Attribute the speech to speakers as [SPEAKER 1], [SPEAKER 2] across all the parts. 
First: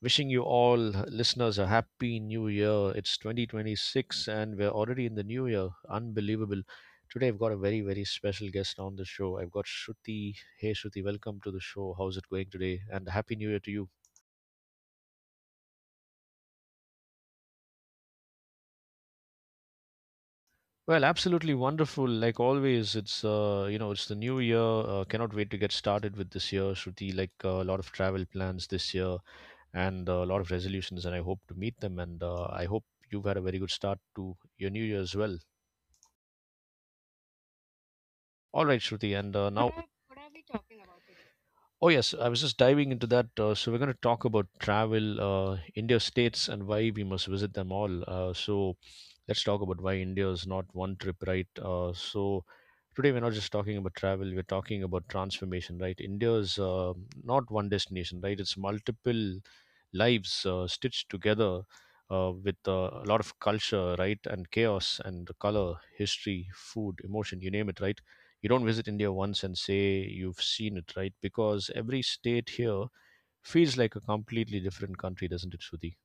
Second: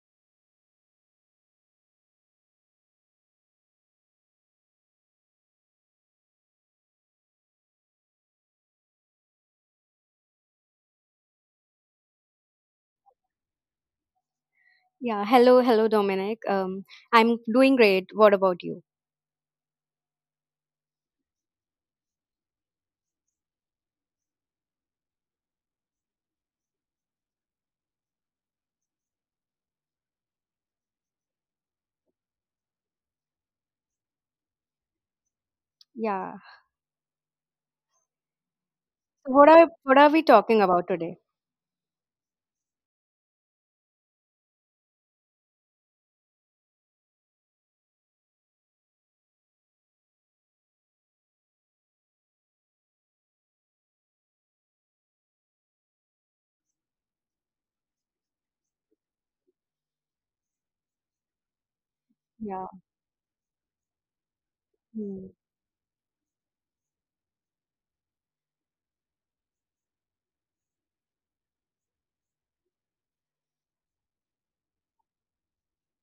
[SPEAKER 1] Wishing you all listeners a happy new year. It's 2026 and we're already in the new year. Unbelievable. Today I've got a very, very special guest on the show. I've got Shruti. Hey Shruti, welcome to the show. How's it going today? And happy new year to you.
[SPEAKER 2] Yeah, hello, hello, Dominic. I'm doing great. What about you?
[SPEAKER 1] Well, absolutely wonderful. Like always, it's the new year. Cannot wait to get started with this year, Shruti. A lot of travel plans this year and a lot of resolutions, and I hope to meet them. And I hope you've had a very good start to your new year as well.
[SPEAKER 2] Yeah.
[SPEAKER 1] All right, Shruti,
[SPEAKER 2] So
[SPEAKER 1] and uh,
[SPEAKER 2] what are
[SPEAKER 1] now
[SPEAKER 2] what are we talking about today?
[SPEAKER 1] Oh, yes. I was just diving into that. We're going to talk about travel, India states, and why we must visit them all. Let's talk about why India is not one trip, right? Today we're not just talking about travel, we're talking about transformation, right? India is not one destination, right? It's multiple lives stitched together uh, with
[SPEAKER 2] Yeah.
[SPEAKER 1] uh, a lot of culture, right? And chaos
[SPEAKER 2] Hmm.
[SPEAKER 1] and color, history, food, emotion, you name it, right? You don't visit India once and say you've seen it, right? Because every state here feels like a completely different country, doesn't it, Shruti?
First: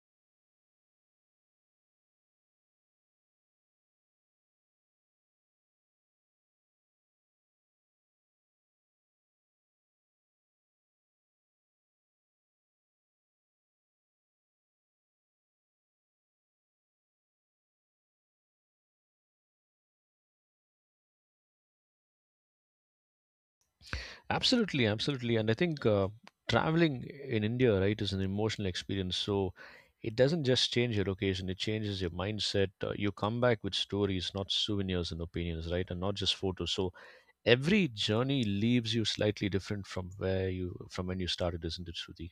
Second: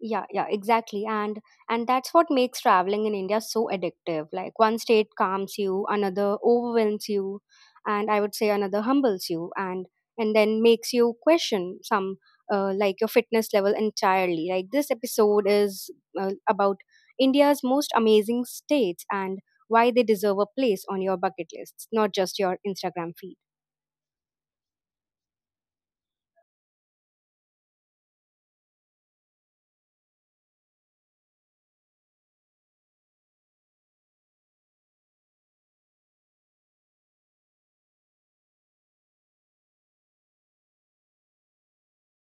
[SPEAKER 2] Yeah, yeah, exactly, and that's what makes traveling in India so addictive. Like, one state calms you, another overwhelms you, and I would say another humbles you, and then makes you question some, like, your fitness level entirely. Like, this episode is about India's most amazing states and why they deserve a place on your bucket lists, not just your Instagram feed.
[SPEAKER 1] Absolutely, absolutely. And I think traveling in India, right, is an emotional experience. So it doesn't just change your location, it changes your mindset. You come back with stories, not souvenirs and opinions, right? And not just photos. So every journey leaves you slightly different from where you from when you started, isn't it, shruti?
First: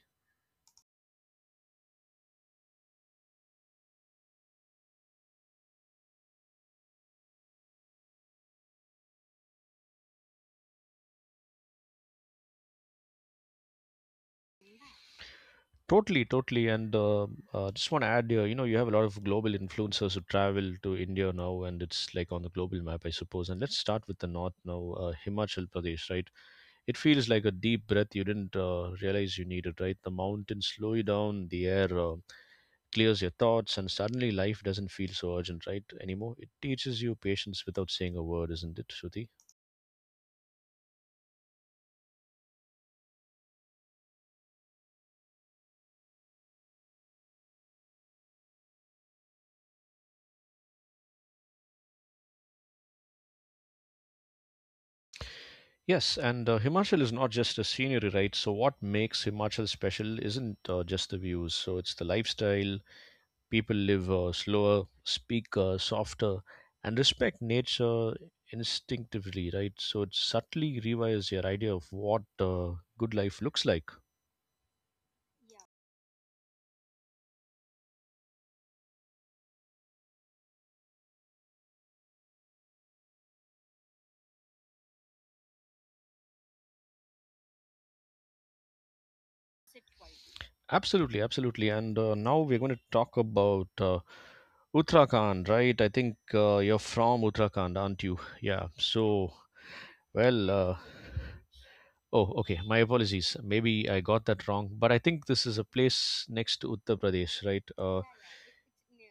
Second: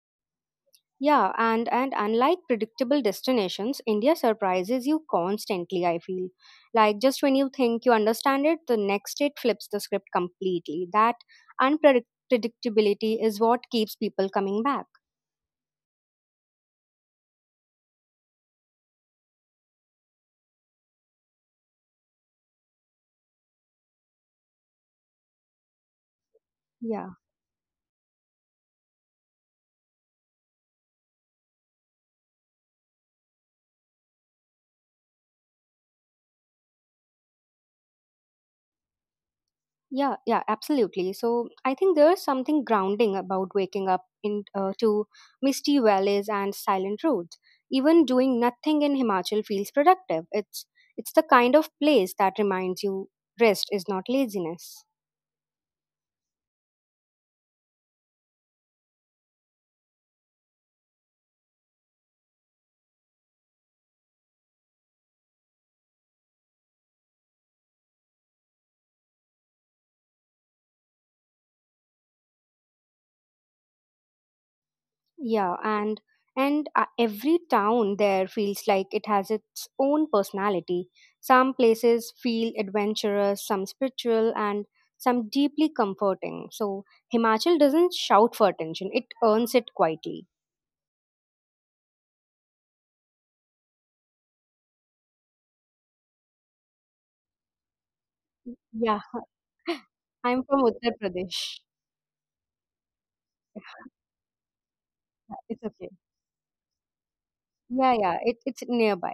[SPEAKER 2] Yeah, and unlike predictable destinations, India surprises you constantly, I feel. Like, just when you think you understand it, the next it flips the script completely. That unpredictability is what keeps people coming back.
[SPEAKER 1] Totally, totally, and just want to add here. You know, you have a lot of global influencers who travel to India now, and it's like on the global map, I suppose. And let's start with the north now, Himachal Pradesh, right? It
[SPEAKER 2] Yeah,
[SPEAKER 1] feels like a deep breath you didn't realize you needed, right? The mountains slow you down, the air clears your thoughts, and suddenly life doesn't feel so urgent, right, anymore. It teaches you patience without saying a word, isn't it, Shruti?
[SPEAKER 2] yeah, yeah, absolutely. So I think there's something grounding about waking up in to misty valleys and silent roads. Even doing nothing in Himachal feels productive. It's the kind of place that reminds you rest is not laziness.
[SPEAKER 1] Yes, and Himachal is not just a scenery, right? So, what makes Himachal special isn't just the views. So, it's the lifestyle. People live slower, speak softer, and respect nature instinctively, right? So, it subtly rewires your idea of what good life looks like.
[SPEAKER 2] Yeah, and every town there feels like it has its own personality. Some places feel adventurous, some spiritual, and some deeply comforting. So Himachal doesn't shout for attention; it earns it quietly.
[SPEAKER 1] Absolutely, absolutely. And now we're going to talk about Uttarakhand, right? I think you're from Uttarakhand, aren't you? Yeah.
[SPEAKER 2] Yeah,
[SPEAKER 1] So,
[SPEAKER 2] I'm
[SPEAKER 1] well,
[SPEAKER 2] from Uttar Pradesh.
[SPEAKER 1] oh, okay. My apologies. Maybe I got that wrong, but I think
[SPEAKER 2] Yeah,
[SPEAKER 1] this is
[SPEAKER 2] it's
[SPEAKER 1] a
[SPEAKER 2] okay.
[SPEAKER 1] place next to Uttar Pradesh, right?
[SPEAKER 2] Yeah, yeah, it's nearby.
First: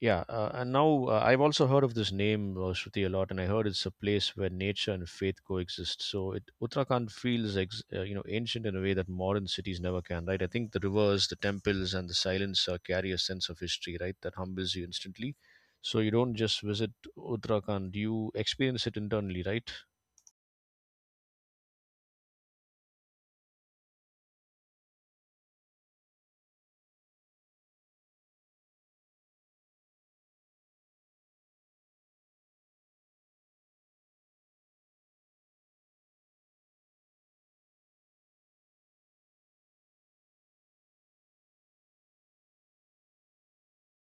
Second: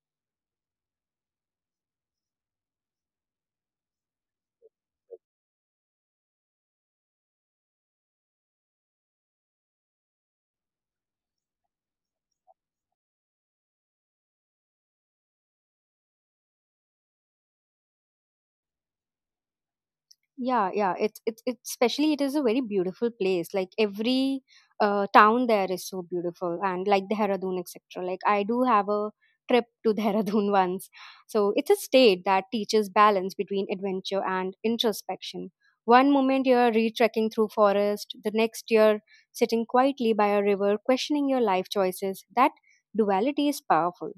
[SPEAKER 1] Yeah. And now I've also heard of this name, Shruti, a lot, and I heard it's a place where nature and faith coexist. So it Uttarakhand feels you know ancient in a way that modern cities never can, right? I think the rivers, the temples, and the silence carry a sense of history, right? That humbles you instantly. So you don't just visit Uttarakhand; you experience it internally, right?
[SPEAKER 2] Yeah, yeah. It's especially, it is a very beautiful place. Like, every town there is so beautiful, and like Dehradun, etc. Like, I do have a trip to Dehradun once. So it's a state that teaches balance between adventure and introspection. One moment you're retrekking through forest, the next you're sitting quietly by a river, questioning your life choices. That duality is powerful.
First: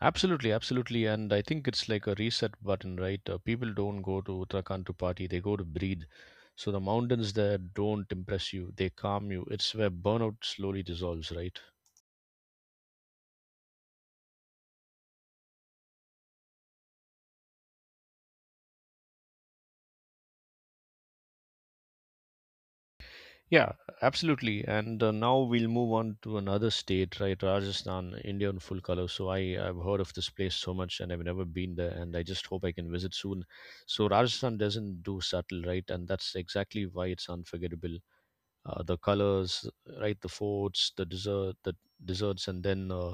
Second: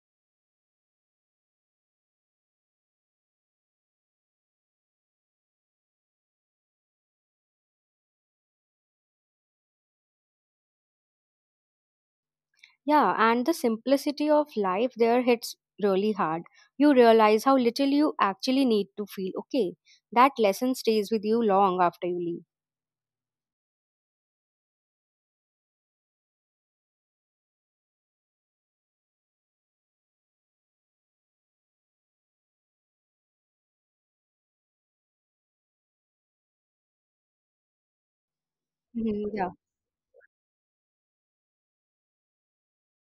[SPEAKER 1] Absolutely, absolutely. And I think it's like a reset button, right? People don't go to Uttarakhand to party, they go to breathe. So the mountains there don't impress you, they calm you. It's where burnout slowly dissolves, right?
[SPEAKER 2] Yeah, and the simplicity of life there hits really hard. You realize how little you actually need to feel okay. That lesson stays with you long after you leave.
[SPEAKER 1] Yeah, absolutely. And now we'll move on to another state, right? Rajasthan, India in full color. So I've heard of this place so much and I've never been there. And I just hope I can visit soon. So Rajasthan doesn't do subtle, right? And that's exactly why it's unforgettable. The
[SPEAKER 2] Mhm, yeah.
[SPEAKER 1] colors, right? The forts, the dessert, the desserts, and then uh,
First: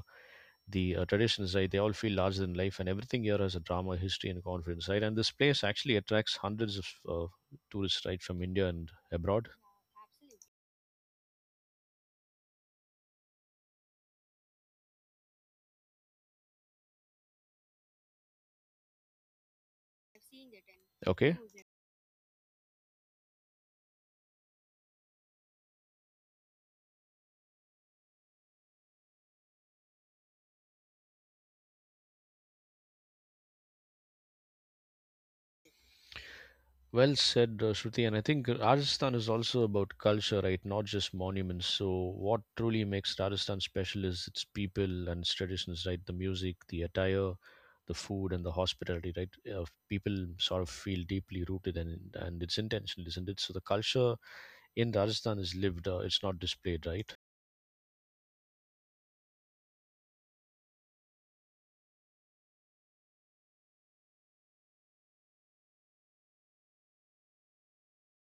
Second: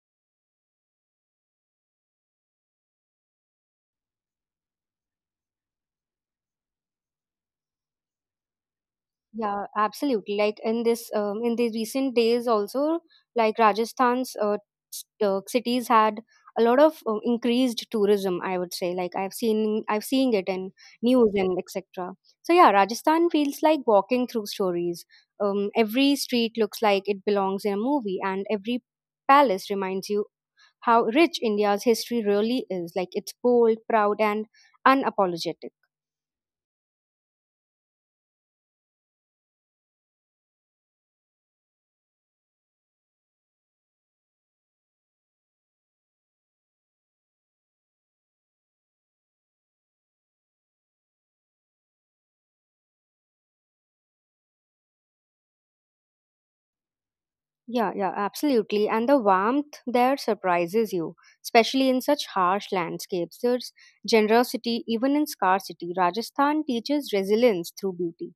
[SPEAKER 1] the uh, traditions, right? They all feel larger than life, and everything here has a drama, history, and confidence, right? And this place actually attracts hundreds of tourists, right, from India and abroad.
[SPEAKER 2] Yeah, absolutely. Like, in this, in the recent days also, like, Rajasthan's cities had a lot of increased tourism, I would say. Like, I've seen it in news
[SPEAKER 1] Okay.
[SPEAKER 2] and etc. So yeah, Rajasthan feels like walking through stories. Every street looks like it belongs in a movie, and every palace reminds you how rich India's history really is. Like, it's bold, proud, and unapologetic.
[SPEAKER 1] Well said, Shruti. And I think Rajasthan is also about culture, right? Not just monuments. So, what truly makes Rajasthan special is its people and its traditions, right? The music, the attire, the food, and the hospitality, right? People sort of feel deeply rooted and it's intentional, isn't it? So, the culture in Rajasthan is lived, it's not displayed, right?
[SPEAKER 2] Yeah, yeah, absolutely. And the warmth there surprises you, especially in such harsh landscapes. There's generosity even in scarcity. Rajasthan teaches resilience through beauty.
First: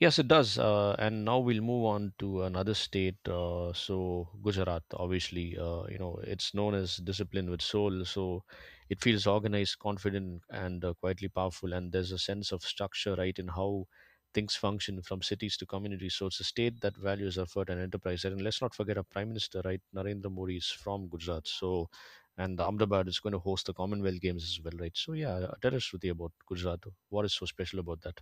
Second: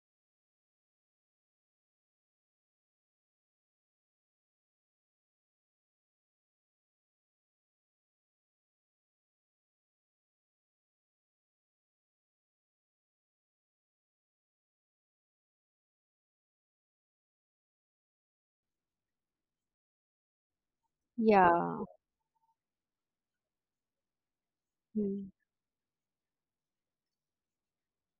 [SPEAKER 1] Yes, it does. And now we'll move on to another state. So Gujarat, obviously, you know, it's known as discipline with soul. So it feels organized, confident, and quietly powerful. And there's a sense of structure, right, in how things function from cities to communities. So it's a state that values effort and enterprise. And let's not forget our prime minister, right, Narendra Modi is from Gujarat.
[SPEAKER 2] Yeah.
[SPEAKER 1] So, and Ahmedabad is going to host the Commonwealth Games as well, right? So
[SPEAKER 2] Hmm.
[SPEAKER 1] yeah, tell us, Shruti, about Gujarat. What is so special about that?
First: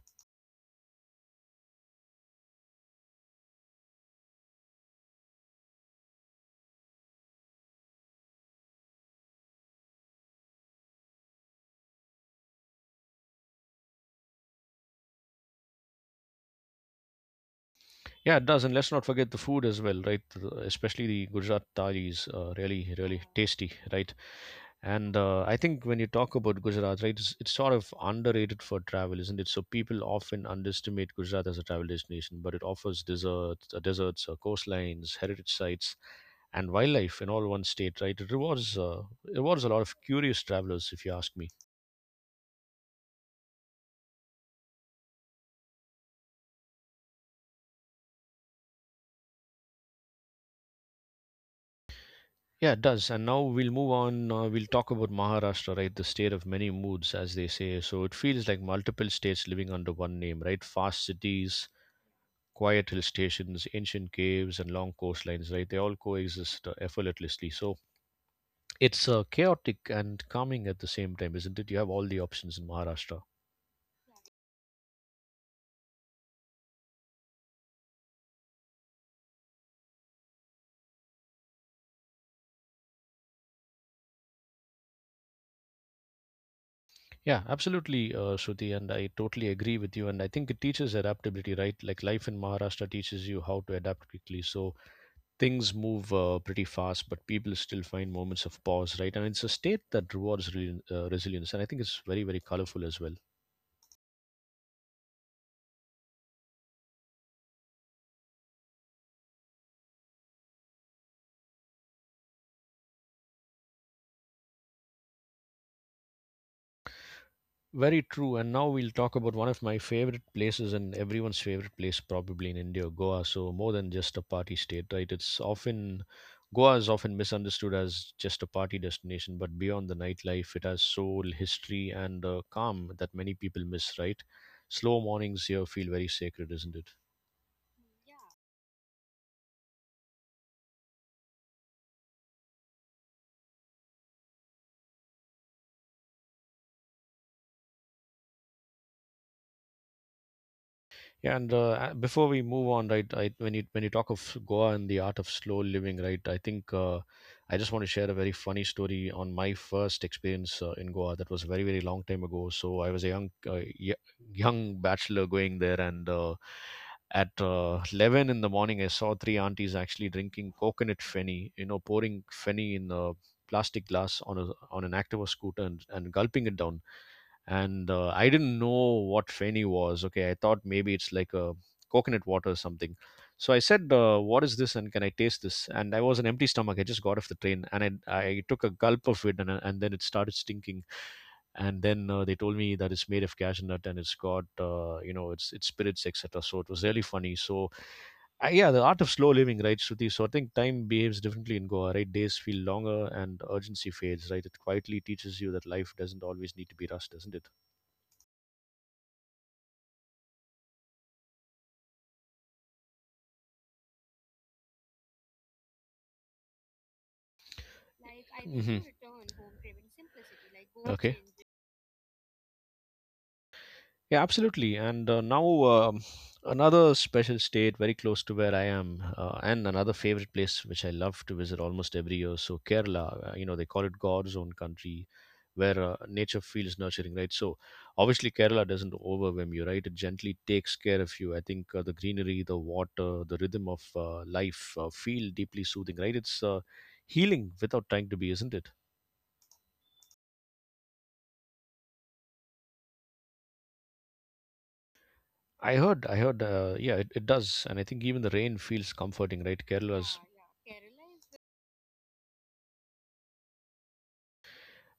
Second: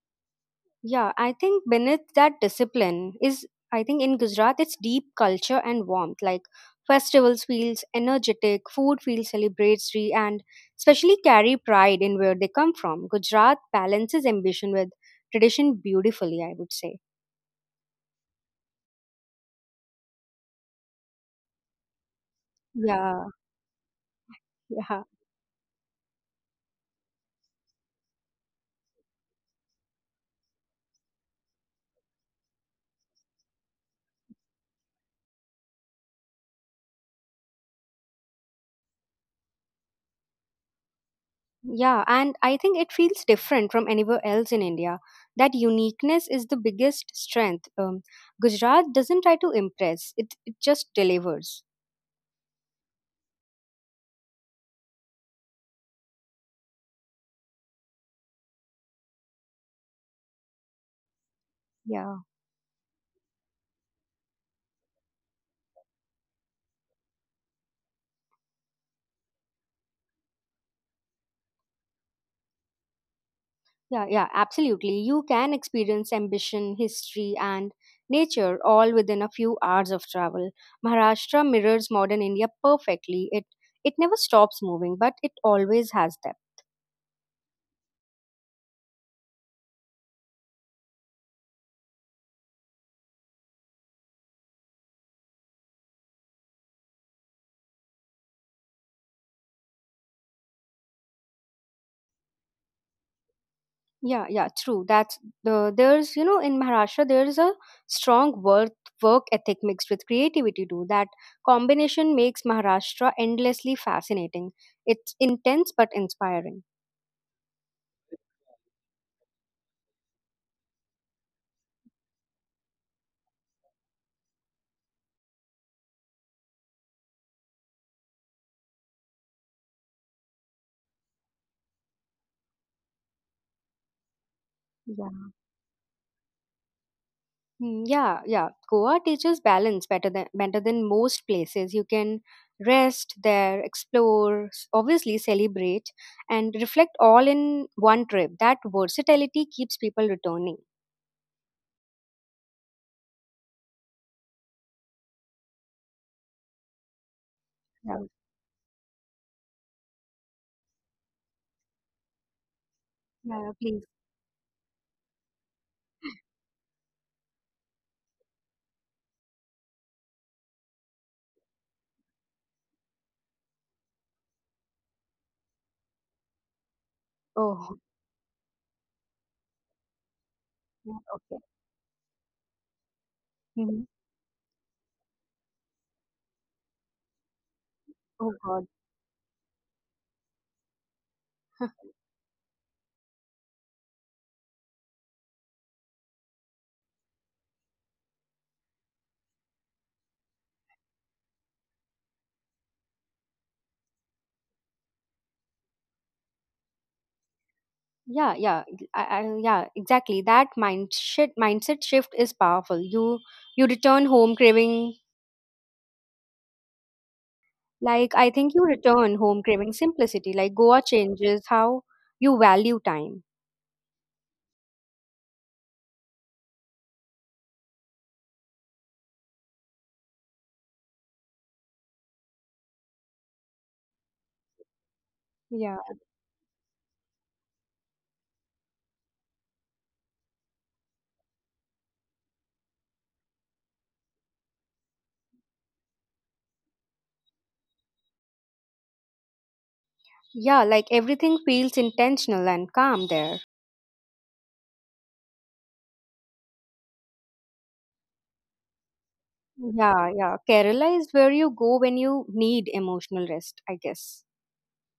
[SPEAKER 2] Yeah, I think beneath that discipline is, I think in Gujarat it's deep culture and warmth. Like, festivals feels energetic, food feels celebratory, and especially carry pride in where they come from. Gujarat balances ambition with tradition beautifully, I would say.
[SPEAKER 1] Yeah, it does, and let's not forget the food as well, right? The- Especially the Gujarat thali is really, really
[SPEAKER 2] Yeah.
[SPEAKER 1] tasty, right?
[SPEAKER 2] Yeah.
[SPEAKER 1] And I think when you talk about Gujarat, right, it's sort of underrated for travel, isn't it? So people often underestimate Gujarat as a travel destination, but it offers deserts, coastlines, heritage sites, and wildlife in all one state, right? It rewards a lot of curious travelers, if you ask me.
[SPEAKER 2] Yeah, and I think it feels different from anywhere else in India. That uniqueness is the biggest strength. Gujarat doesn't try to impress, it just delivers.
[SPEAKER 1] Yeah, it does. And now we'll move on. We'll talk about Maharashtra, right? The state of many moods, as they say. So it feels like multiple states living under one name, right? Fast cities,
[SPEAKER 2] Yeah,
[SPEAKER 1] quiet hill stations, ancient caves, and long coastlines, right? They all coexist effortlessly. So it's chaotic and calming at the same time, isn't it? You have all the options in Maharashtra.
[SPEAKER 2] yeah, yeah, absolutely. You can experience ambition, history, and nature all within a few hours of travel. Maharashtra mirrors modern India perfectly. It never stops moving, but it always has depth.
[SPEAKER 1] Yeah, absolutely, Shruti, and I totally agree with you. And I think it teaches adaptability, right? Like life in Maharashtra teaches you how to adapt quickly. So things move pretty fast, but people still find moments of pause, right? And it's a state that rewards resilience, and I think it's very, very colorful as well.
[SPEAKER 2] Yeah, yeah, true. That's the there's you know, in Maharashtra there is a strong work ethic mixed with creativity too. That combination makes Maharashtra endlessly fascinating. It's intense but inspiring.
[SPEAKER 1] Very true. And now we'll talk about one of my favorite places and everyone's favorite place, probably in India, Goa. So more than just a party state, right? It's often Goa is often misunderstood as just a party destination, but beyond the nightlife, it has soul, history, and calm that many people miss, right? Slow
[SPEAKER 2] Yeah.
[SPEAKER 1] mornings here feel very sacred, isn't it?
[SPEAKER 2] Mm, yeah, yeah. Goa teaches balance better than most places. You can rest there, explore, obviously celebrate, and reflect all in one trip. That versatility keeps people returning.
[SPEAKER 1] Yeah, and before we move on, right, I, when you talk of Goa and the art of slow living, right, I think I just want to
[SPEAKER 2] Yeah,
[SPEAKER 1] share a very funny story on my first experience in Goa. That was a very very long time ago. So I was a
[SPEAKER 2] yeah. Please.
[SPEAKER 1] young bachelor going there, and at 11 in the morning, I saw three aunties actually drinking coconut fenny, you know, pouring fenny in a plastic glass on an Activa scooter and gulping it down
[SPEAKER 2] Oh,
[SPEAKER 1] and I didn't know what Feni was. Okay, I thought
[SPEAKER 2] yeah,
[SPEAKER 1] maybe it's like
[SPEAKER 2] okay.
[SPEAKER 1] a coconut water or something. So I
[SPEAKER 2] Mhm.
[SPEAKER 1] said, "What is this? And can I taste this?" And I was an empty stomach. I just got off the train, and I
[SPEAKER 2] Oh
[SPEAKER 1] I took
[SPEAKER 2] God.
[SPEAKER 1] a gulp of it, and then it started stinking. And then uh, they told me that it's made of cashew nut and it's got you know it's spirits etc. So it was really funny. So yeah, the art of slow living, right, Shruti? So I think time behaves differently in Goa, right? Days feel longer and urgency fades, right? It quietly teaches you that life doesn't always need to be rushed, doesn't it?
[SPEAKER 2] Yeah, yeah, yeah, exactly. That mindset shift is powerful. You return home craving Like, I think you return home craving simplicity. Like, Goa
[SPEAKER 1] Okay.
[SPEAKER 2] changes how you value time.
[SPEAKER 1] Yeah, absolutely. And now um another special state very close to where I am, and another favorite place which I love to visit almost every year. So Kerala, you know, they call it God's own country,
[SPEAKER 2] Yeah.
[SPEAKER 1] where nature feels nurturing, right? So obviously Kerala doesn't overwhelm you, right? It gently takes care of you. I think the greenery, the water, the rhythm of life feel deeply soothing, right? It's healing without trying to be, isn't it?
[SPEAKER 2] Yeah, like, everything feels intentional and calm there.
[SPEAKER 1] I heard, yeah, it does. And I think even the rain feels comforting, right?
[SPEAKER 2] Yeah,
[SPEAKER 1] Kerala's
[SPEAKER 2] yeah. Kerala is where you go when you need emotional rest, I guess.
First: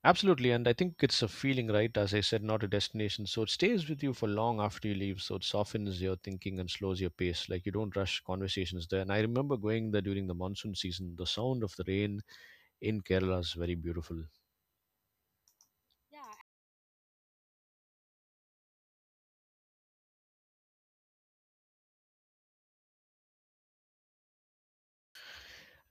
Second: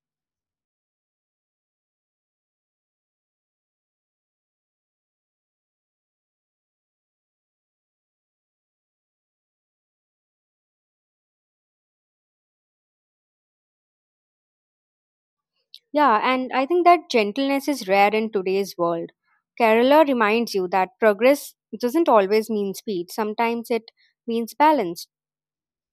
[SPEAKER 1] absolutely. And I think it's a feeling, right? As I said, not a destination. So it stays with you for long after you leave. So it softens your thinking and slows your pace. Like you don't rush conversations there. And I remember going there during the monsoon season. The sound of the rain in Kerala is very beautiful.
[SPEAKER 2] Yeah, and I think that gentleness is rare in today's world. Kerala reminds you that progress doesn't always mean speed, sometimes it means balance.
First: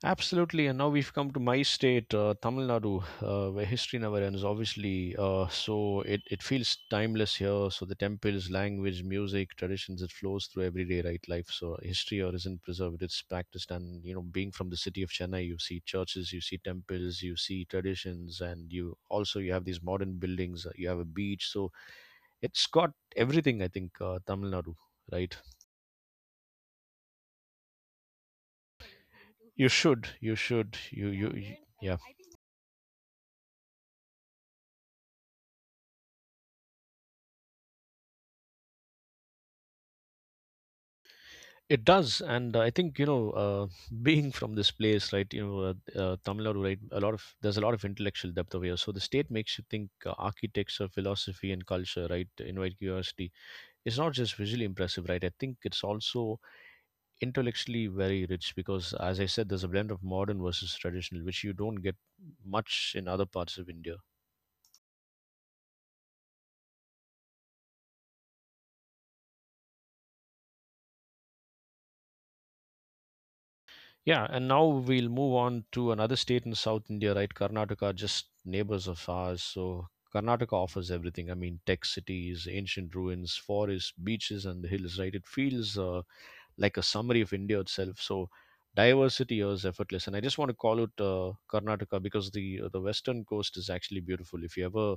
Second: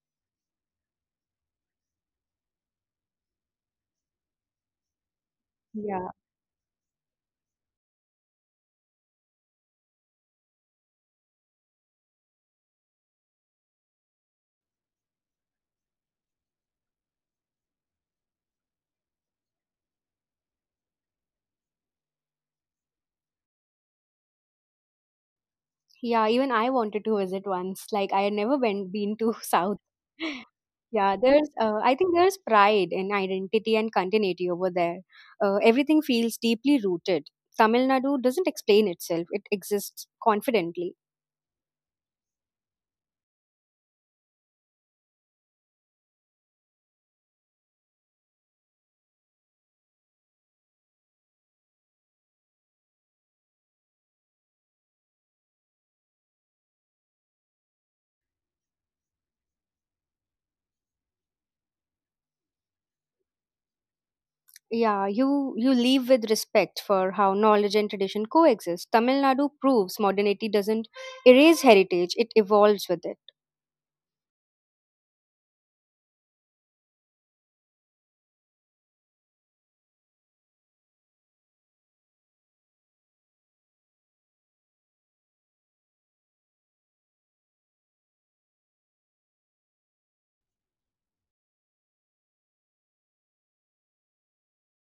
[SPEAKER 1] Absolutely, and now we've come to my state, Tamil Nadu, where history never ends. Obviously, uh, so
[SPEAKER 2] Yeah.
[SPEAKER 1] it, it feels timeless here. So the temples, language, music, traditions, it flows through everyday right life. So history here isn't preserved; it's practiced. And you know, being from the city of Chennai, you see churches, you see temples, you see traditions, and you also you have these modern buildings. You have a beach, so it's got everything. I think Tamil Nadu, right?
[SPEAKER 2] Yeah, even I wanted to visit once. Like, I had never been to
[SPEAKER 1] You
[SPEAKER 2] South.
[SPEAKER 1] should, you should,
[SPEAKER 2] Yeah, there's
[SPEAKER 1] you yeah.
[SPEAKER 2] I think there's pride in identity and continuity over there. Everything feels deeply rooted. Tamil Nadu doesn't explain itself. It exists confidently.
[SPEAKER 1] It does, and I think you know, being from this place, right? You know, Tamil Nadu, right? A lot of there's a lot of intellectual depth over here. So the state makes you think architecture, philosophy, and culture, right? Invite curiosity. It's not just visually impressive, right? I think it's also intellectually very rich because, as I said, there's a blend of modern versus traditional, which you don't get much in other parts of India.
[SPEAKER 2] Yeah, you leave with respect for how knowledge and tradition coexist. Tamil Nadu proves modernity doesn't erase heritage, it evolves with it.
[SPEAKER 1] Yeah, and now we'll move on to another state in South India, right? Karnataka, just neighbors of ours. So Karnataka offers everything. I mean, tech cities, ancient ruins, forests, beaches, and the hills, right? It feels like a summary of India itself. So diversity here is effortless. And I just want to call it Karnataka because the western coast is actually beautiful. If you ever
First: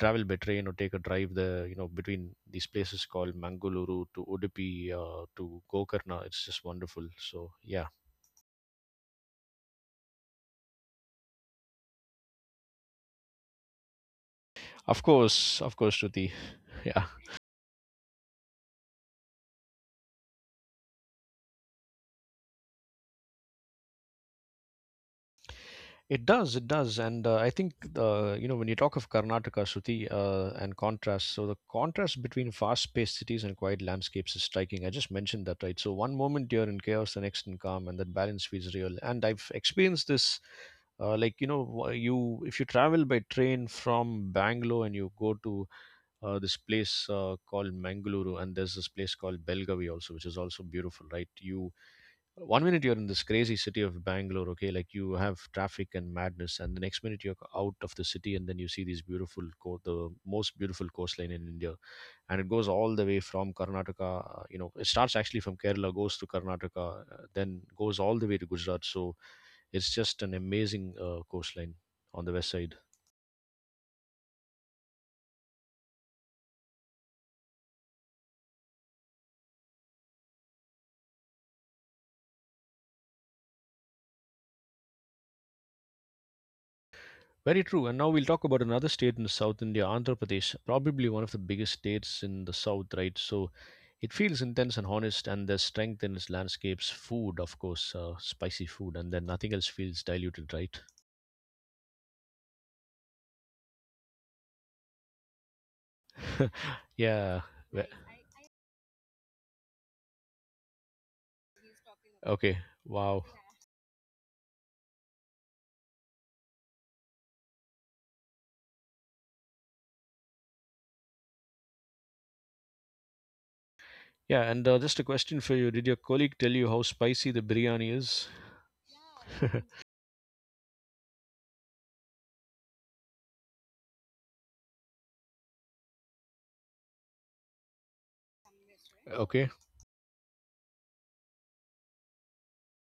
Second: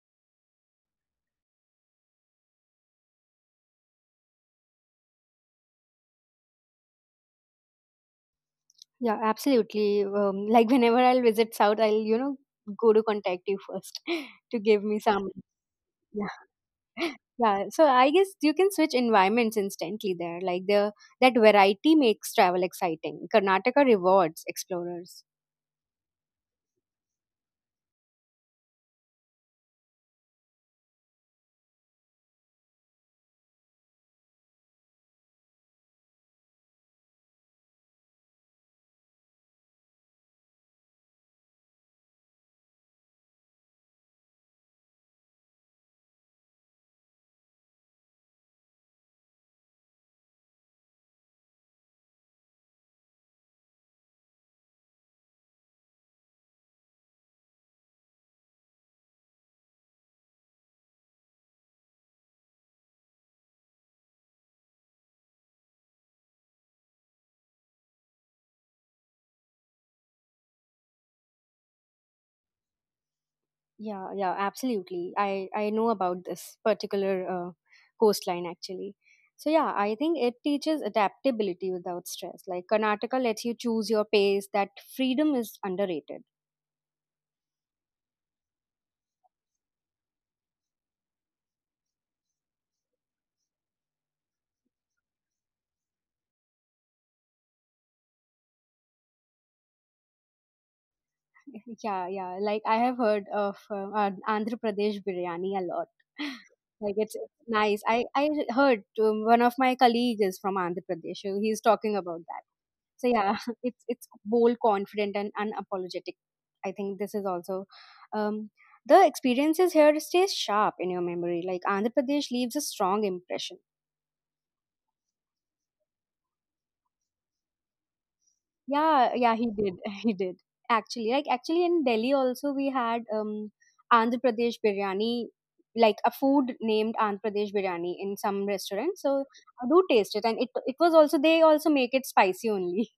[SPEAKER 1] travel by train or take a drive there, you know, between these places called Mangaluru to Udupi to Gokarna, it's just wonderful. So yeah.
[SPEAKER 2] Yeah, absolutely. Like, whenever I'll visit South, I'll, you know, go to contact you first to give me some.
[SPEAKER 1] Of course,
[SPEAKER 2] Yeah.
[SPEAKER 1] Shruti. Yeah.
[SPEAKER 2] Yeah. So I guess you can switch environments instantly there. Like, the that variety makes travel exciting. Karnataka rewards explorers.
[SPEAKER 1] It does, and I think you know when you talk of Karnataka, Shruti, and contrast. So the contrast between fast-paced cities and quiet landscapes is striking. I just mentioned that, right? So one moment you're in chaos, the next in calm, and that balance feels real. And I've experienced this, like you know, you if you travel by train from Bangalore and you go to this place called Mangaluru, and there's this place called Belgavi also, which is also beautiful, right? You one minute you're in this crazy city of Bangalore, okay, like you have traffic and madness, and the next minute you're out of the city, and then you see these beautiful, the most beautiful coastline in India, and it goes all the way from Karnataka. You know, it starts actually from Kerala, goes to Karnataka, then goes all the way to Gujarat. So it's just an amazing coastline on the west side.
[SPEAKER 2] Yeah, yeah, absolutely. I know about this particular coastline actually. So yeah, I think it teaches adaptability without stress. Like, Karnataka lets you choose your pace. That freedom is underrated.
[SPEAKER 1] Very true. And now we'll talk about another state in South India, Andhra Pradesh, probably one of the biggest states in the South, right? So it feels intense and honest, and there's strength in its landscapes, food, of course, spicy food, and then nothing else feels diluted, right?
[SPEAKER 2] Yeah, yeah. Like, I have heard of Andhra Pradesh biryani a lot. Like, it's
[SPEAKER 1] yeah.
[SPEAKER 2] it's
[SPEAKER 1] we-
[SPEAKER 2] nice. I heard one of my colleagues is from Andhra Pradesh, so he's talking about that.
[SPEAKER 1] Okay.
[SPEAKER 2] So
[SPEAKER 1] Wow.
[SPEAKER 2] yeah, it's bold, confident, and unapologetic. I think this is also, um, the experiences here stays sharp in your memory. Like, Andhra Pradesh leaves a strong impression.
[SPEAKER 1] Yeah. And just a question for you. Did your colleague tell you how spicy the biryani is?
[SPEAKER 2] Yeah, yeah, he did. He did. Actually, in Delhi also we had Andhra Pradesh biryani, like a food named Andhra Pradesh biryani in some restaurant. So
[SPEAKER 1] okay.
[SPEAKER 2] I do taste it and it was also, they also make it spicy only.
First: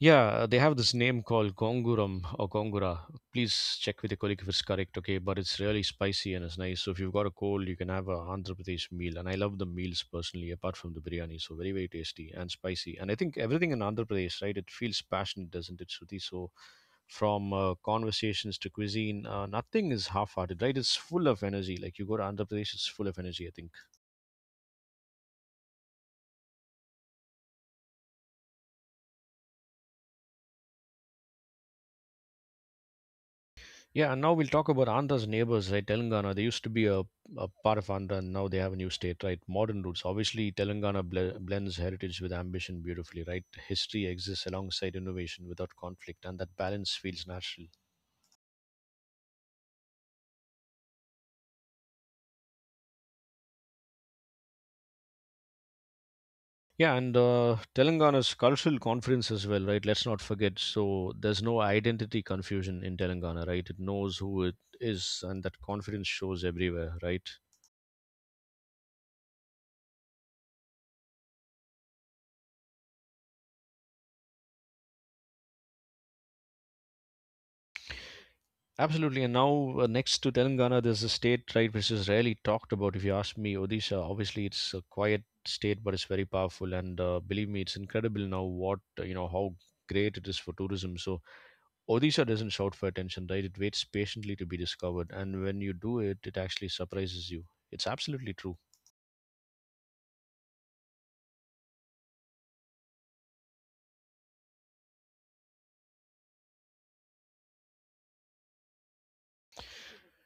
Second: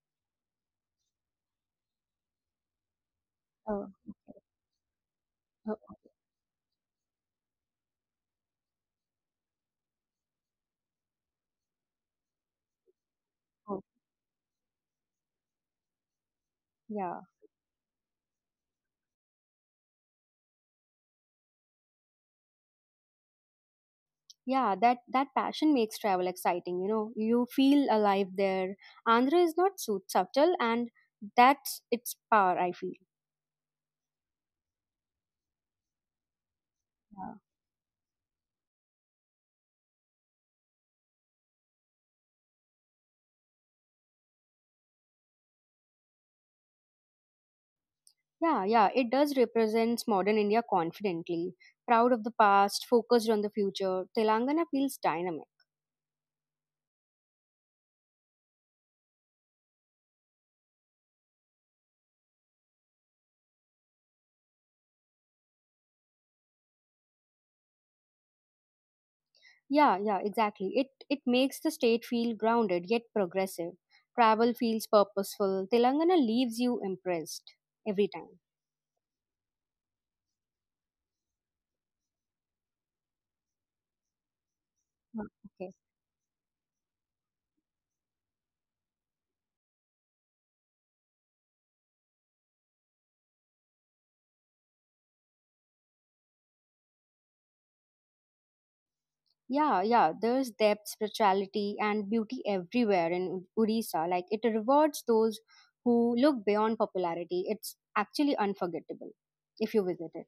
[SPEAKER 1] Yeah, they have this name called Gonguram or Gongura. Please check with your colleague if it's correct, okay? But it's
[SPEAKER 2] Oh, okay.
[SPEAKER 1] really
[SPEAKER 2] Oh, okay.
[SPEAKER 1] spicy and it's nice. So if you've got a cold, you can have a Andhra Pradesh meal. And I love the meals personally, apart from the biryani. So very, very tasty and spicy. And I think everything
[SPEAKER 2] Oh.
[SPEAKER 1] in Andhra Pradesh, right? It feels passionate, doesn't it, Shruti? So
[SPEAKER 2] Yeah.
[SPEAKER 1] from conversations to cuisine, nothing is half-hearted, right? It's full of energy. Like you go to Andhra Pradesh, it's full of energy. I think.
[SPEAKER 2] Yeah, that passion makes travel exciting, you know. You feel alive there. Andhra is not so subtle and that's its power, I feel.
[SPEAKER 1] Yeah, and now we'll talk about Andhra's neighbors, right? Telangana, they used to be
[SPEAKER 2] Yeah.
[SPEAKER 1] a part of Andhra, and now they have a new state, right? Modern roots. Obviously, Telangana blends heritage with ambition beautifully, right? History exists alongside innovation without conflict, and that balance feels natural.
[SPEAKER 2] Yeah, yeah, it does represents modern India confidently, proud of the past, focused on the future. Telangana feels dynamic.
[SPEAKER 1] Yeah, and Telangana's cultural conference as well, right? Let's not forget. So there's no identity confusion in Telangana, right? It knows who it is, and that confidence shows everywhere, right?
[SPEAKER 2] Yeah, yeah, exactly. It makes the state feel grounded yet progressive. Travel feels purposeful. Telangana leaves you impressed every time.
[SPEAKER 1] Absolutely, and now next to Telangana, there's a state right which is rarely talked about. If you ask me, Odisha. Obviously, it's a
[SPEAKER 2] Uh,
[SPEAKER 1] quiet
[SPEAKER 2] Okay.
[SPEAKER 1] state, but it's very powerful, and believe me, it's incredible now what you know how great it is for tourism. So Odisha doesn't shout for attention, right? It waits patiently to be discovered, and when you do it, it actually surprises you. It's absolutely true.
[SPEAKER 2] Yeah, yeah, there's depth, spirituality, and beauty everywhere in Odisha. Like, it rewards those who look beyond popularity. It's actually unforgettable if you visit it.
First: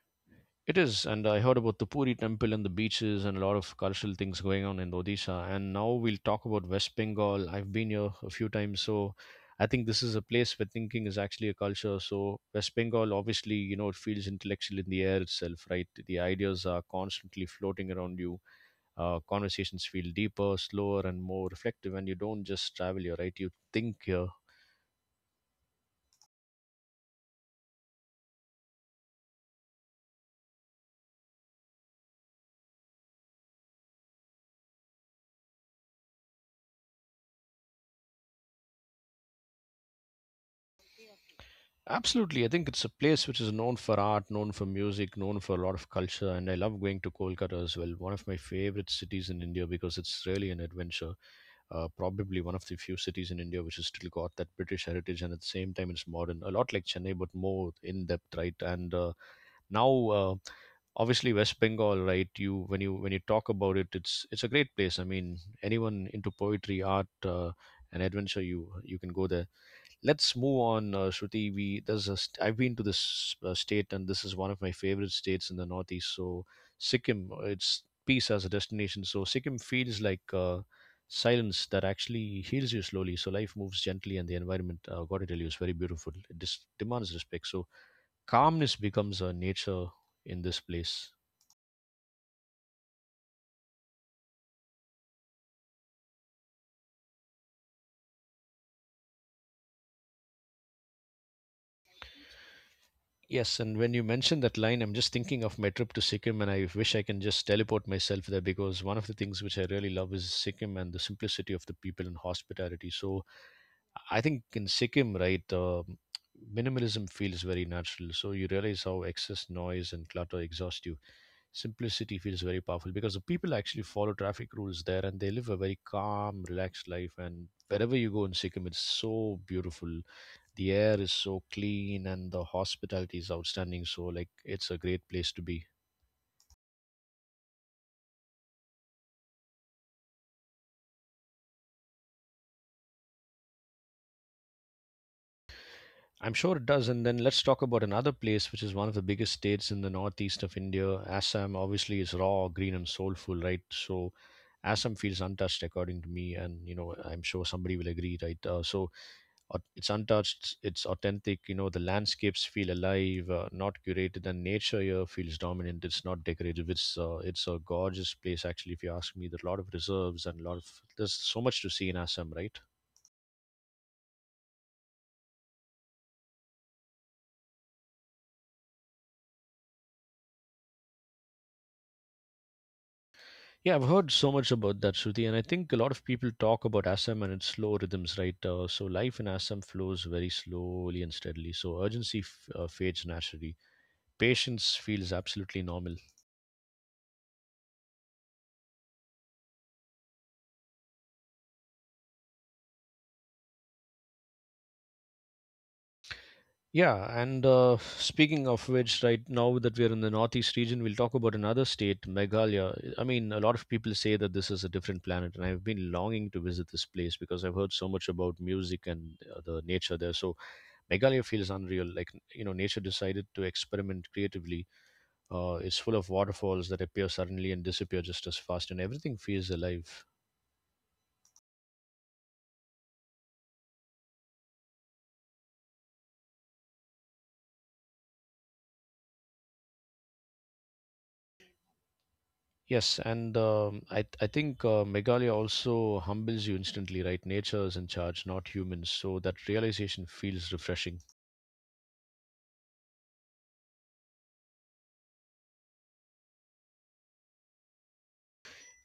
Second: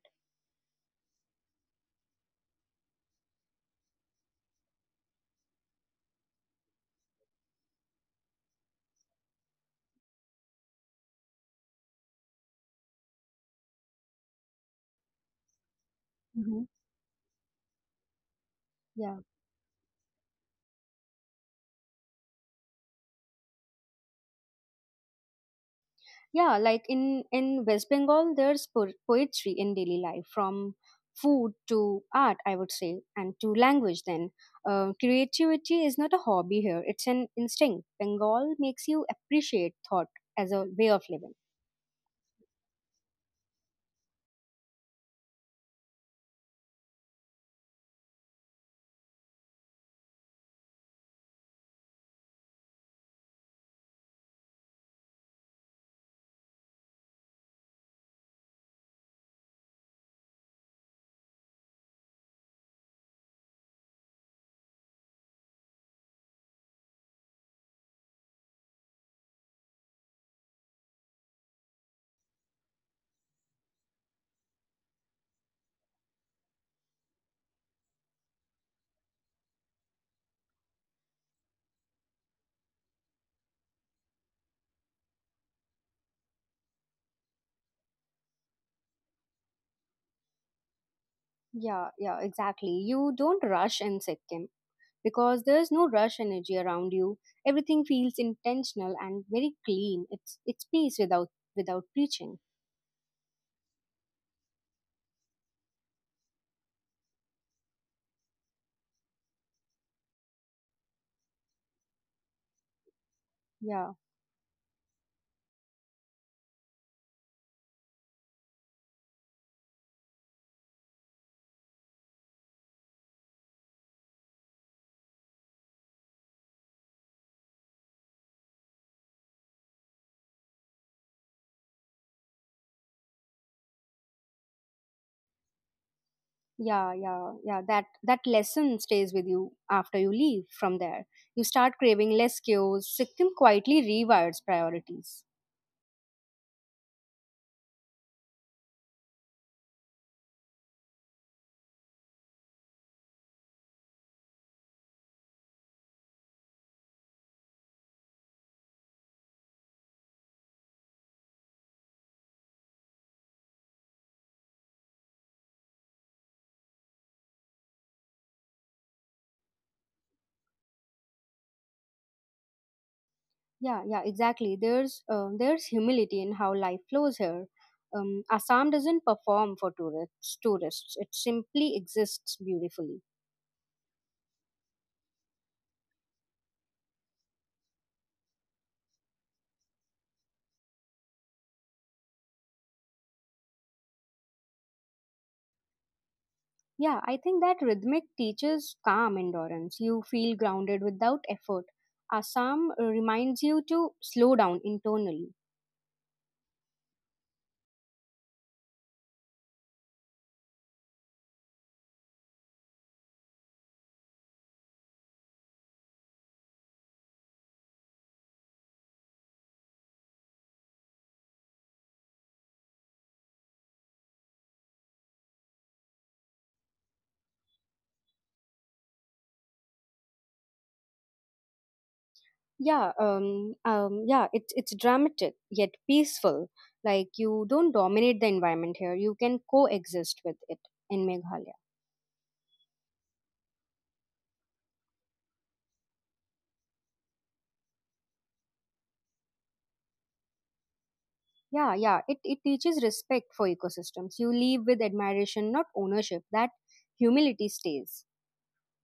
[SPEAKER 1] It is, and I heard about the Puri temple and the beaches and a lot of cultural things going on in Odisha. And now we'll talk about West Bengal. I've been here a few times, so I think this is a place where thinking is actually a culture. So West Bengal, obviously, you know, it feels intellectual in the air itself, right? The
[SPEAKER 2] Hmm.
[SPEAKER 1] ideas are constantly floating around you.
[SPEAKER 2] Yeah.
[SPEAKER 1] Conversations feel deeper, slower, and more reflective. And you don't just travel here, right? You think here.
[SPEAKER 2] Yeah, like, in West Bengal there's poetry in daily life from food to art, I would say, and to language. Then creativity is not a hobby here, it's an instinct. Bengal makes you appreciate thought as a way of living.
[SPEAKER 1] Absolutely. I think it's a place which is known for art, known for music, known for a lot of culture. And I love going to Kolkata as well. One of my favorite cities in India because it's really an adventure. Probably one of the few cities in India which has still got that British heritage and at the same time it's modern. A lot like Chennai, but more in depth, right? And uh, now, uh, obviously West Bengal, right? You when you talk about it, it's a great place. I mean, anyone into poetry, art, and adventure, you can go there. Let's move on, Shruti. We there's a st- I've been to this state, and this is one of my favorite states in the Northeast. So Sikkim, it's peace as a destination. So Sikkim feels like silence that actually heals you slowly. So life moves gently, and the environment, got to tell you, is very beautiful. It demands respect. So calmness becomes a nature in this place.
[SPEAKER 2] Yeah, yeah, exactly. You don't rush in Sikkim because there's no rush energy around you. Everything feels intentional and very clean. It's peace without, preaching.
[SPEAKER 1] Yes, and when you mention that line, I'm just thinking of my trip to Sikkim, and I wish I can just teleport myself there because one of the things which I really love is Sikkim and the simplicity of the people and hospitality. So
[SPEAKER 2] Yeah,
[SPEAKER 1] I think in Sikkim, right, minimalism feels very natural. So you realize how excess noise and clutter exhaust you. Simplicity feels very powerful because the people actually follow traffic rules there and they live a very calm, relaxed life. And wherever you go in Sikkim, it's so beautiful. The air is so clean and the hospitality is outstanding. So, like, it's a great place to be.
[SPEAKER 2] yeah, yeah, yeah, that lesson stays with you after you leave from there. You start craving less cues. Sikkim quietly rewires priorities.
[SPEAKER 1] I'm sure it does. And then let's talk about another place, which is one of the biggest states in the northeast of India. Assam obviously is raw, green, and soulful, right? So, Assam feels untouched, according to me. And, you know, I'm sure somebody will agree, right? So, it's untouched, it's authentic. You know, the landscapes feel alive, not curated, and nature here feels dominant. It's not decorative. It's a gorgeous place actually, if you ask me. There's a lot of reserves and a lot of, there's so much to see in Assam, right?
[SPEAKER 2] Yeah, yeah, exactly. There's humility in how life flows here. Assam doesn't perform for tourists, it simply exists beautifully.
[SPEAKER 1] Yeah, I've heard so much about that, Shruti, and I think a lot of people talk about Assam and its slow rhythms, right? So life in Assam flows very slowly and steadily, so urgency fades naturally. Patience feels absolutely normal.
[SPEAKER 2] Yeah, I think that rhythmic teaches calm endurance. You feel grounded without effort. Assam, reminds you to slow down internally.
[SPEAKER 1] Yeah, and speaking of which, right now that we're in the northeast region, we'll talk about another state, Meghalaya. I mean, a lot of people say that this is a different planet, and I've been longing to visit this place because I've heard so much about music and the nature there. So Meghalaya feels unreal. Like, you know, nature decided to experiment creatively. It's full of waterfalls that appear suddenly and disappear just as fast, and everything feels alive.
[SPEAKER 2] Yeah, yeah, it's dramatic yet peaceful. Like, you don't dominate the environment here. You can coexist with it in Meghalaya.
[SPEAKER 1] Yes, and I think Meghalaya also humbles you instantly, right? Nature is in charge, not humans. So that realization feels refreshing.
[SPEAKER 2] Yeah, yeah. It teaches respect for ecosystems. You leave with admiration, not ownership. That humility stays.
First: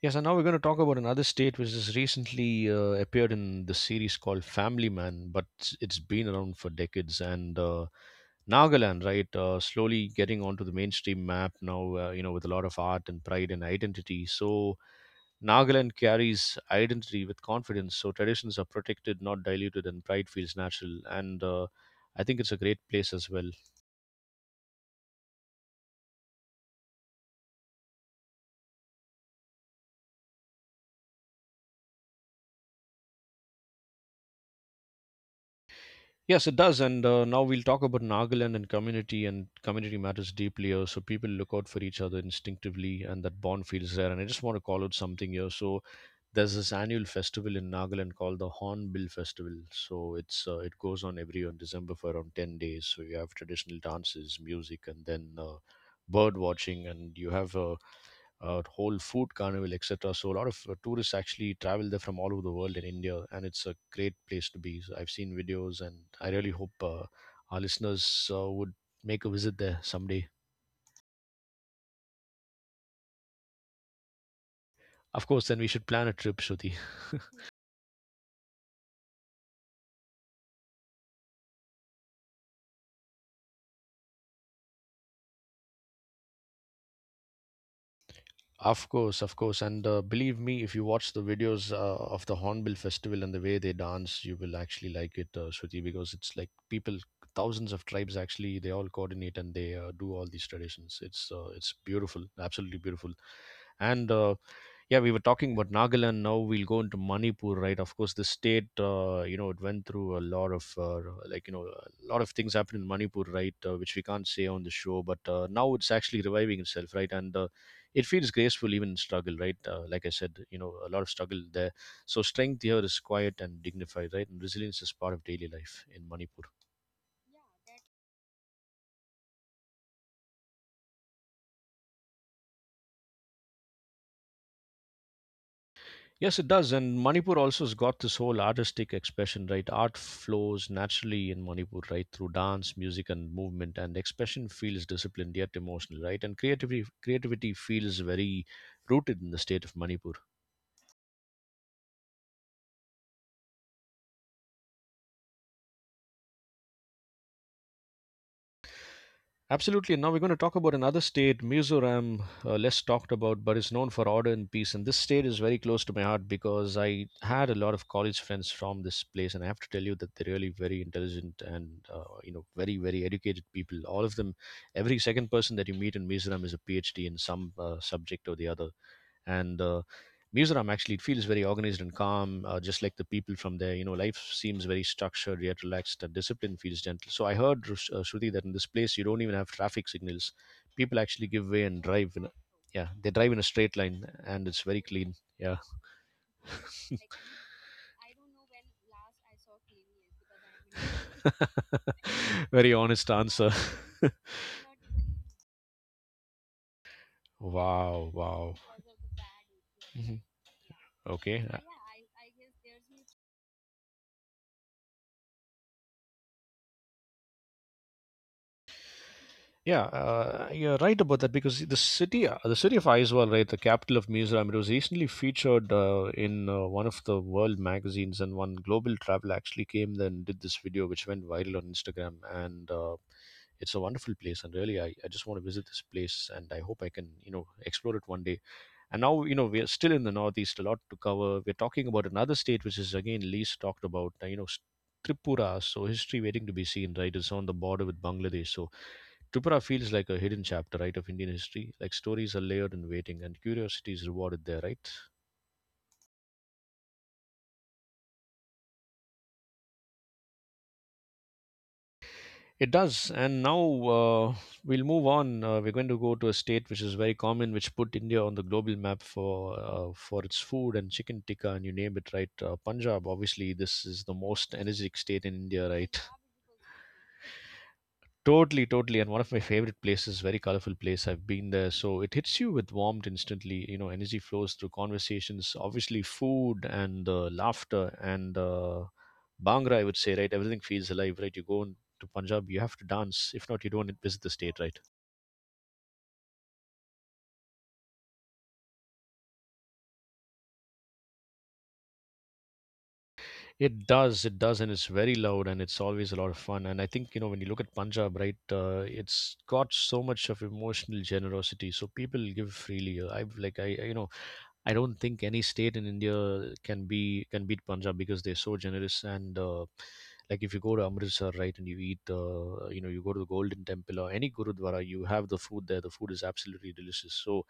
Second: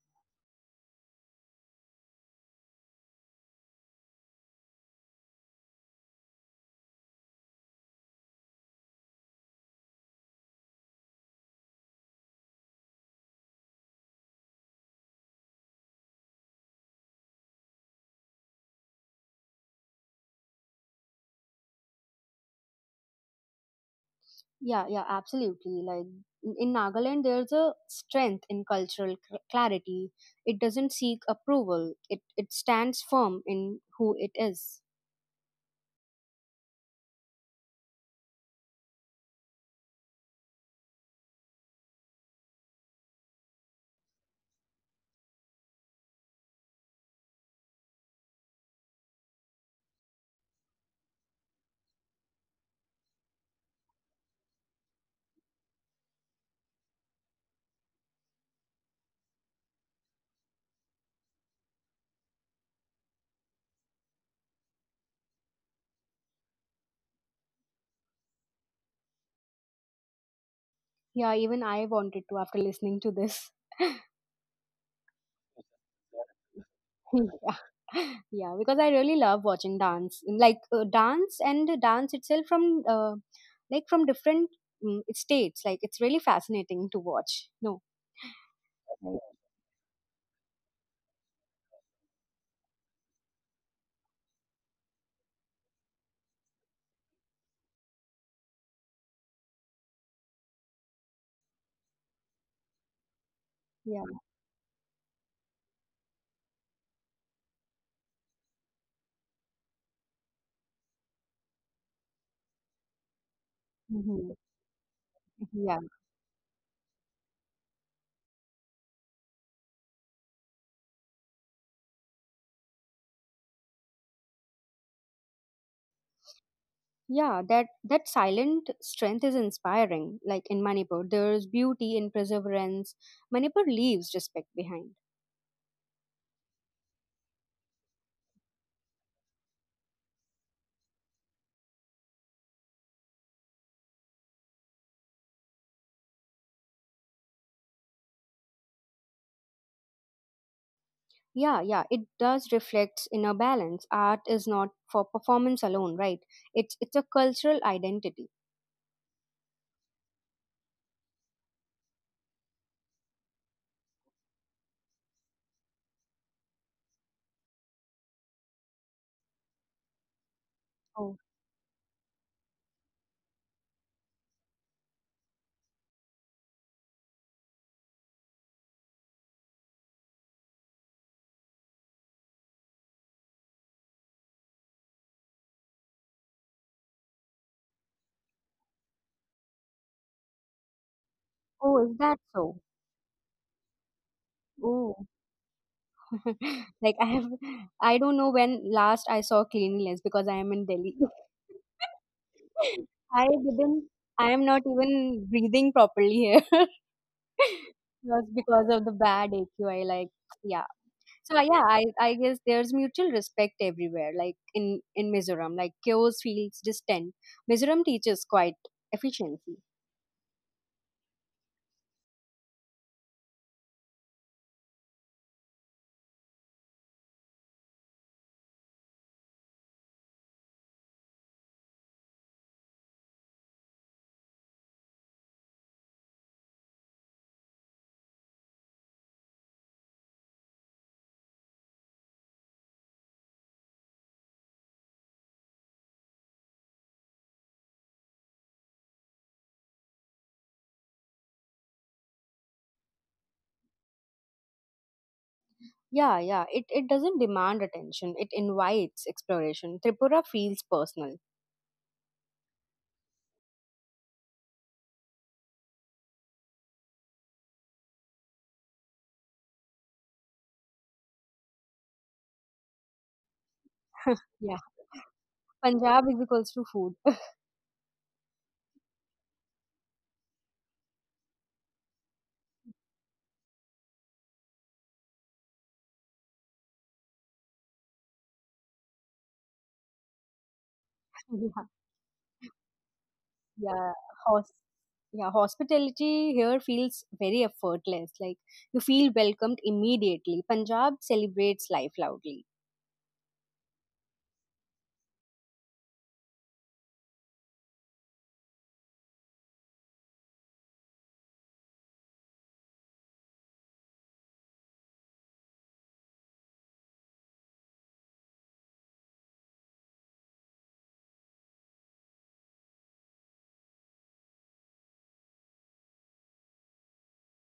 [SPEAKER 1] Yes, and now we're going to talk about another state which has recently appeared in the series called Family Man, but it's been around for decades. And Nagaland, right, slowly getting onto the mainstream map now, you know, with a lot of art and pride and identity. So Nagaland carries identity with confidence, so traditions are protected, not diluted, and pride feels natural. And I think it's a great place as well.
[SPEAKER 2] Yeah, yeah, absolutely. Like, in Nagaland, there's a strength in cultural clarity. It doesn't seek approval. It stands firm in who it is.
[SPEAKER 1] Yes, it does. And now we'll talk about Nagaland and community matters deeply here. So people look out for each other instinctively, and that bond feels there. And I just want to call out something here. So there's this annual festival in Nagaland called the Hornbill Festival. So it goes on every year in December for around 10 days. So you have traditional dances, music, and then bird watching, and you have whole food carnival, etc. So a lot of tourists actually travel there from all over the world in India, and it's a great place to be. So I've seen videos, and I really hope our listeners would make a visit there someday.
[SPEAKER 2] Yeah, even I wanted to after listening to this.
[SPEAKER 1] Of course, then we should plan a trip, Shruti.
[SPEAKER 2] Yeah. Yeah, because I really love watching dance, like, dance and the dance itself from, like, from different, states. Like, it's really fascinating to watch, no? Right.
[SPEAKER 1] Of course, and believe me, if you watch the videos of the Hornbill Festival and the way they dance, you will actually like it, Shruti, because it's like people, thousands of tribes actually, they all coordinate and they do all these traditions. It's beautiful, absolutely beautiful
[SPEAKER 2] Yeah.
[SPEAKER 1] and yeah, we were talking about Nagaland. Now we'll go into Manipur, right? Of course, the state, you know, it went through a lot of like you know a lot of things happened in Manipur, right? Which we can't
[SPEAKER 2] Hmm.
[SPEAKER 1] say on the show, but now
[SPEAKER 2] Yeah,
[SPEAKER 1] it's actually reviving itself, right? and it feels graceful even in struggle, right? Like I said, you know, a lot of struggle there. So strength here is quiet and dignified, right? And resilience is part of daily life in Manipur.
[SPEAKER 2] yeah, that silent strength is inspiring. Like, in Manipur there's beauty in perseverance. Manipur leaves respect behind.
[SPEAKER 1] Yes, it does. And Manipur also has got this whole artistic expression, right? Art flows naturally in Manipur, right? Through dance, music, and movement. And expression feels disciplined yet emotional, right? And creativity feels very rooted in the state of Manipur.
[SPEAKER 2] Yeah, yeah, it does reflect in a balance. Art is not for performance alone, right? It's a cultural identity.
[SPEAKER 1] Absolutely. Now we're going to talk about another state, Mizoram, less talked about, but is known for order and peace. And this state is very close to my heart because I had a lot of college friends from this place, and I have to tell you that they're really very
[SPEAKER 2] Oh.
[SPEAKER 1] intelligent and you know, very educated people. All of them, every second person that you meet in Mizoram is a PhD in some subject or the other and Mizoram actually it feels very organized and calm, just like the people from there. You know, life seems very structured yet relaxed. The discipline feels gentle. So I heard Shruti, that in this place you don't even have traffic signals. People actually give way and
[SPEAKER 2] Oh, is
[SPEAKER 1] drive.
[SPEAKER 2] that so?
[SPEAKER 1] Yeah, they drive in a straight line, and it's very
[SPEAKER 2] Oh.
[SPEAKER 1] clean. Yeah,
[SPEAKER 2] Like, I have, I don't know when last I saw cleanliness because I am in Delhi.
[SPEAKER 1] very honest
[SPEAKER 2] I
[SPEAKER 1] answer.
[SPEAKER 2] didn't, I am not even breathing properly here.
[SPEAKER 1] wow,
[SPEAKER 2] Just
[SPEAKER 1] wow.
[SPEAKER 2] because of the bad AQI, like,
[SPEAKER 1] Mhm.
[SPEAKER 2] yeah. So,
[SPEAKER 1] Okay.
[SPEAKER 2] yeah, I guess there's mutual respect everywhere, like, in Mizoram, like, chaos feels distant. Mizoram teaches quite efficiency.
[SPEAKER 1] Yeah, you're right about that because the city of Aizawl, right, the capital of Mizoram, it was recently featured in one of the world magazines, and one global traveler actually came there and did this video, which went viral on Instagram. And it's a wonderful place, and really, I just want to visit this place, and I hope I can, you know, explore it one day. And now, you know, we're still in the northeast, a lot to cover. We're talking about another state which is again least talked about, you know, Tripura. So history waiting to be seen, right? It's on the border with Bangladesh, so Tripura feels like a hidden chapter, right, of Indian history. Like stories are layered and waiting, and curiosity is rewarded there, right?
[SPEAKER 2] Yeah, yeah, it doesn't demand attention, it invites exploration. Tripura feels personal.
[SPEAKER 1] It does. And now uh, we'll move on. We're going to go to a state which is very common, which put India on the global map for its food and chicken tikka, and you name it, right? Punjab. Obviously, this is the most
[SPEAKER 2] Yeah,
[SPEAKER 1] energetic state in India, right?
[SPEAKER 2] Punjab is equals to food.
[SPEAKER 1] Totally, totally. And one of my favorite places, very colorful place. I've been there. So it hits you with warmth instantly. You know, energy flows through conversations, obviously, food and laughter and Bhangra, I would say, right? Everything feels alive, right? You go
[SPEAKER 2] Yeah,
[SPEAKER 1] in to Punjab, you have to dance. If not, you
[SPEAKER 2] yeah,
[SPEAKER 1] don't visit the
[SPEAKER 2] hos
[SPEAKER 1] state, right?
[SPEAKER 2] yeah, hospitality here feels very effortless. Like, you feel welcomed immediately. Punjab celebrates life loudly.
[SPEAKER 1] It does, and it's very loud, and it's always a lot of fun. And I think, you know, when you look at Punjab, right, it's got so much of emotional generosity, so people give freely. I've like I, you know, I don't think any state in India can beat Punjab because they're so generous. And like if you go to Amritsar, right, and you eat, you know, you go to the Golden Temple or any Gurudwara, you have the food there. The food is absolutely delicious. So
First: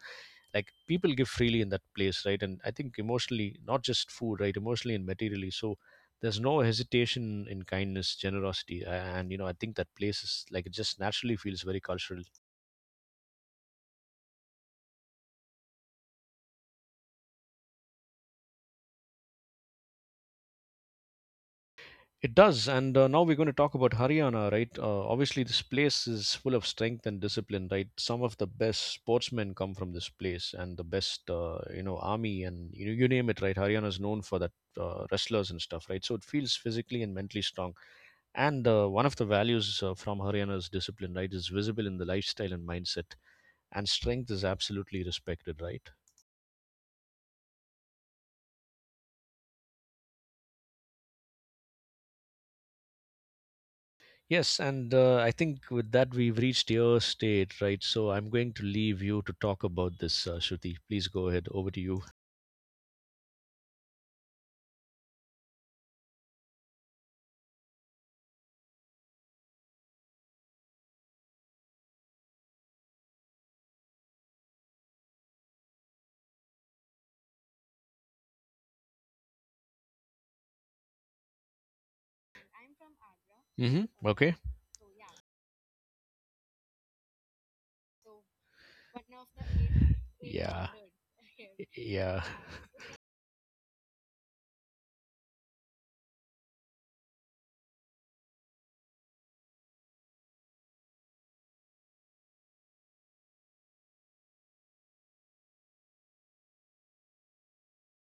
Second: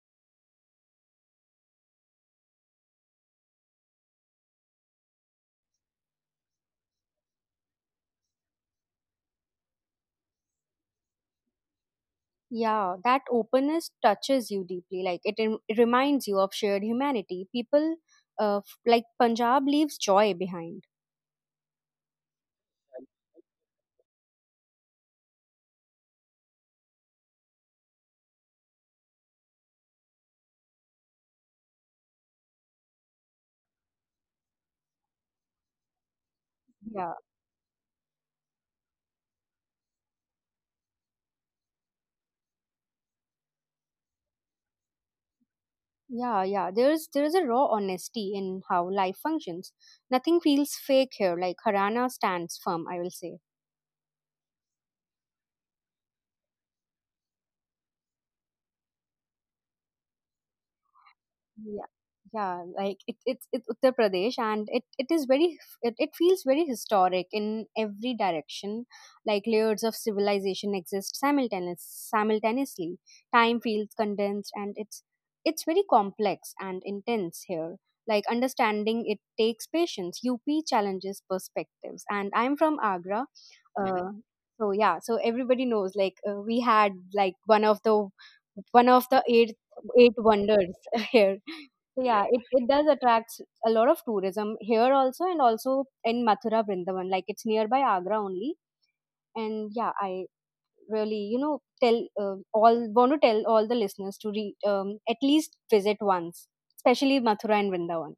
[SPEAKER 1] like people give freely in that place, right? And I think emotionally, not just food, right? Emotionally and materially. So there's no hesitation in kindness, generosity, and you know, I think that place is like it just naturally feels very cultural.
[SPEAKER 2] Yeah, that openness touches you deeply. Like, it, it reminds you of shared humanity. People, like, Punjab leaves joy behind.
[SPEAKER 1] It does, and now we're going to talk about Haryana, right? Obviously this place is full of strength and discipline, right? Some of the best sportsmen come from this place, and the best you know, army, and you know, you name it, right? Haryana is known for that, wrestlers and stuff, right? So it feels physically
[SPEAKER 2] Yeah,
[SPEAKER 1] and mentally strong and one of the values from Haryana's discipline, right, is visible in the lifestyle and mindset, and strength is absolutely respected, right?
[SPEAKER 2] yeah, yeah. There is a raw honesty in how life functions. Nothing feels fake here. Like, Harana stands firm, I will say.
[SPEAKER 1] Yes, and I think with that we've reached your state, right? So I'm going to leave you to talk about this, Shruti. Please go ahead. Over to
[SPEAKER 2] Yeah,
[SPEAKER 1] you.
[SPEAKER 2] yeah, like, it's Uttar Pradesh, and it is very, it feels very historic in every direction. Like, layers of civilization exist simultaneously. Time feels condensed, and it's very complex and intense here. Like, understanding it takes patience. UP challenges perspectives, and I'm from Agra,
[SPEAKER 1] Hmm.
[SPEAKER 2] uh,
[SPEAKER 1] Okay.
[SPEAKER 2] so yeah, so everybody knows, like, we had, like, one of the eight
[SPEAKER 1] Yeah.
[SPEAKER 2] wonders here. So
[SPEAKER 1] Yeah.
[SPEAKER 2] yeah, it does attract a lot of tourism here also, and also in Mathura, Vrindavan. Like, it's nearby Agra only. And yeah, I really, you know, tell all want to tell all the listeners to at least visit once, especially Mathura and Vrindavan.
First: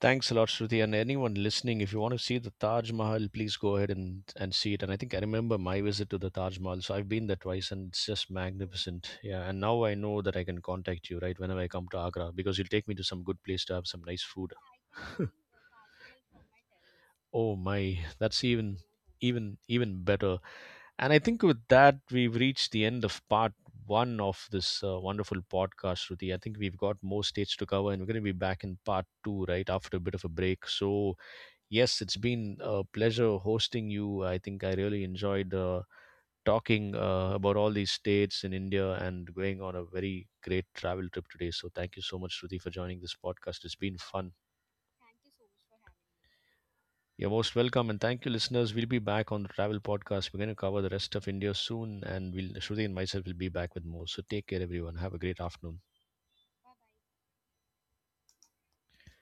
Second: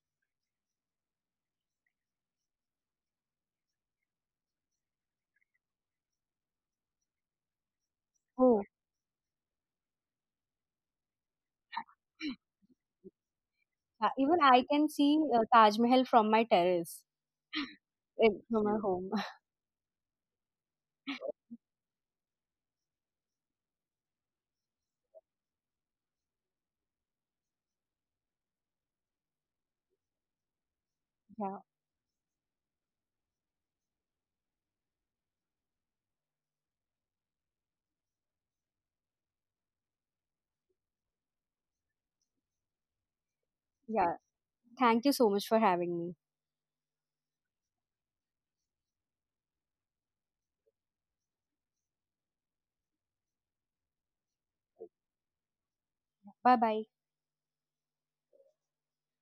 [SPEAKER 1] Thanks a lot, Shruti. And anyone listening, if you want to see the Taj Mahal, please go ahead and see it. And I think I remember my visit to the Taj Mahal. So I've been there twice and it's just
[SPEAKER 2] Oh.
[SPEAKER 1] magnificent. Yeah. And now I know that I can contact you, right, whenever I come to Agra because you'll take me to some good place to have some
[SPEAKER 2] Yeah,
[SPEAKER 1] nice
[SPEAKER 2] even
[SPEAKER 1] food.
[SPEAKER 2] I can see, Taj Mahal from my terrace,
[SPEAKER 1] Oh my, that's
[SPEAKER 2] from
[SPEAKER 1] even
[SPEAKER 2] my home.
[SPEAKER 1] even even better. And I think with that we've reached the end of part one of this wonderful podcast, Ruti. I think we've got more states to cover, and we're going to be back in part two right after a bit of a break. So
[SPEAKER 2] Yeah.
[SPEAKER 1] yes, it's been a pleasure hosting you. I think I really enjoyed talking about all these states in India and going on a very great travel trip today. So thank you so much, Ruti, for joining this podcast. It's been
[SPEAKER 2] Yeah.
[SPEAKER 1] fun.
[SPEAKER 2] Thank you so much for having me.
[SPEAKER 1] You're most welcome, and thank you, listeners. We'll be back on the travel podcast. We're going to cover the rest of India soon, and we'll Shruti and myself will be back with more. So take care, everyone. Have a great afternoon.
[SPEAKER 2] Bye bye.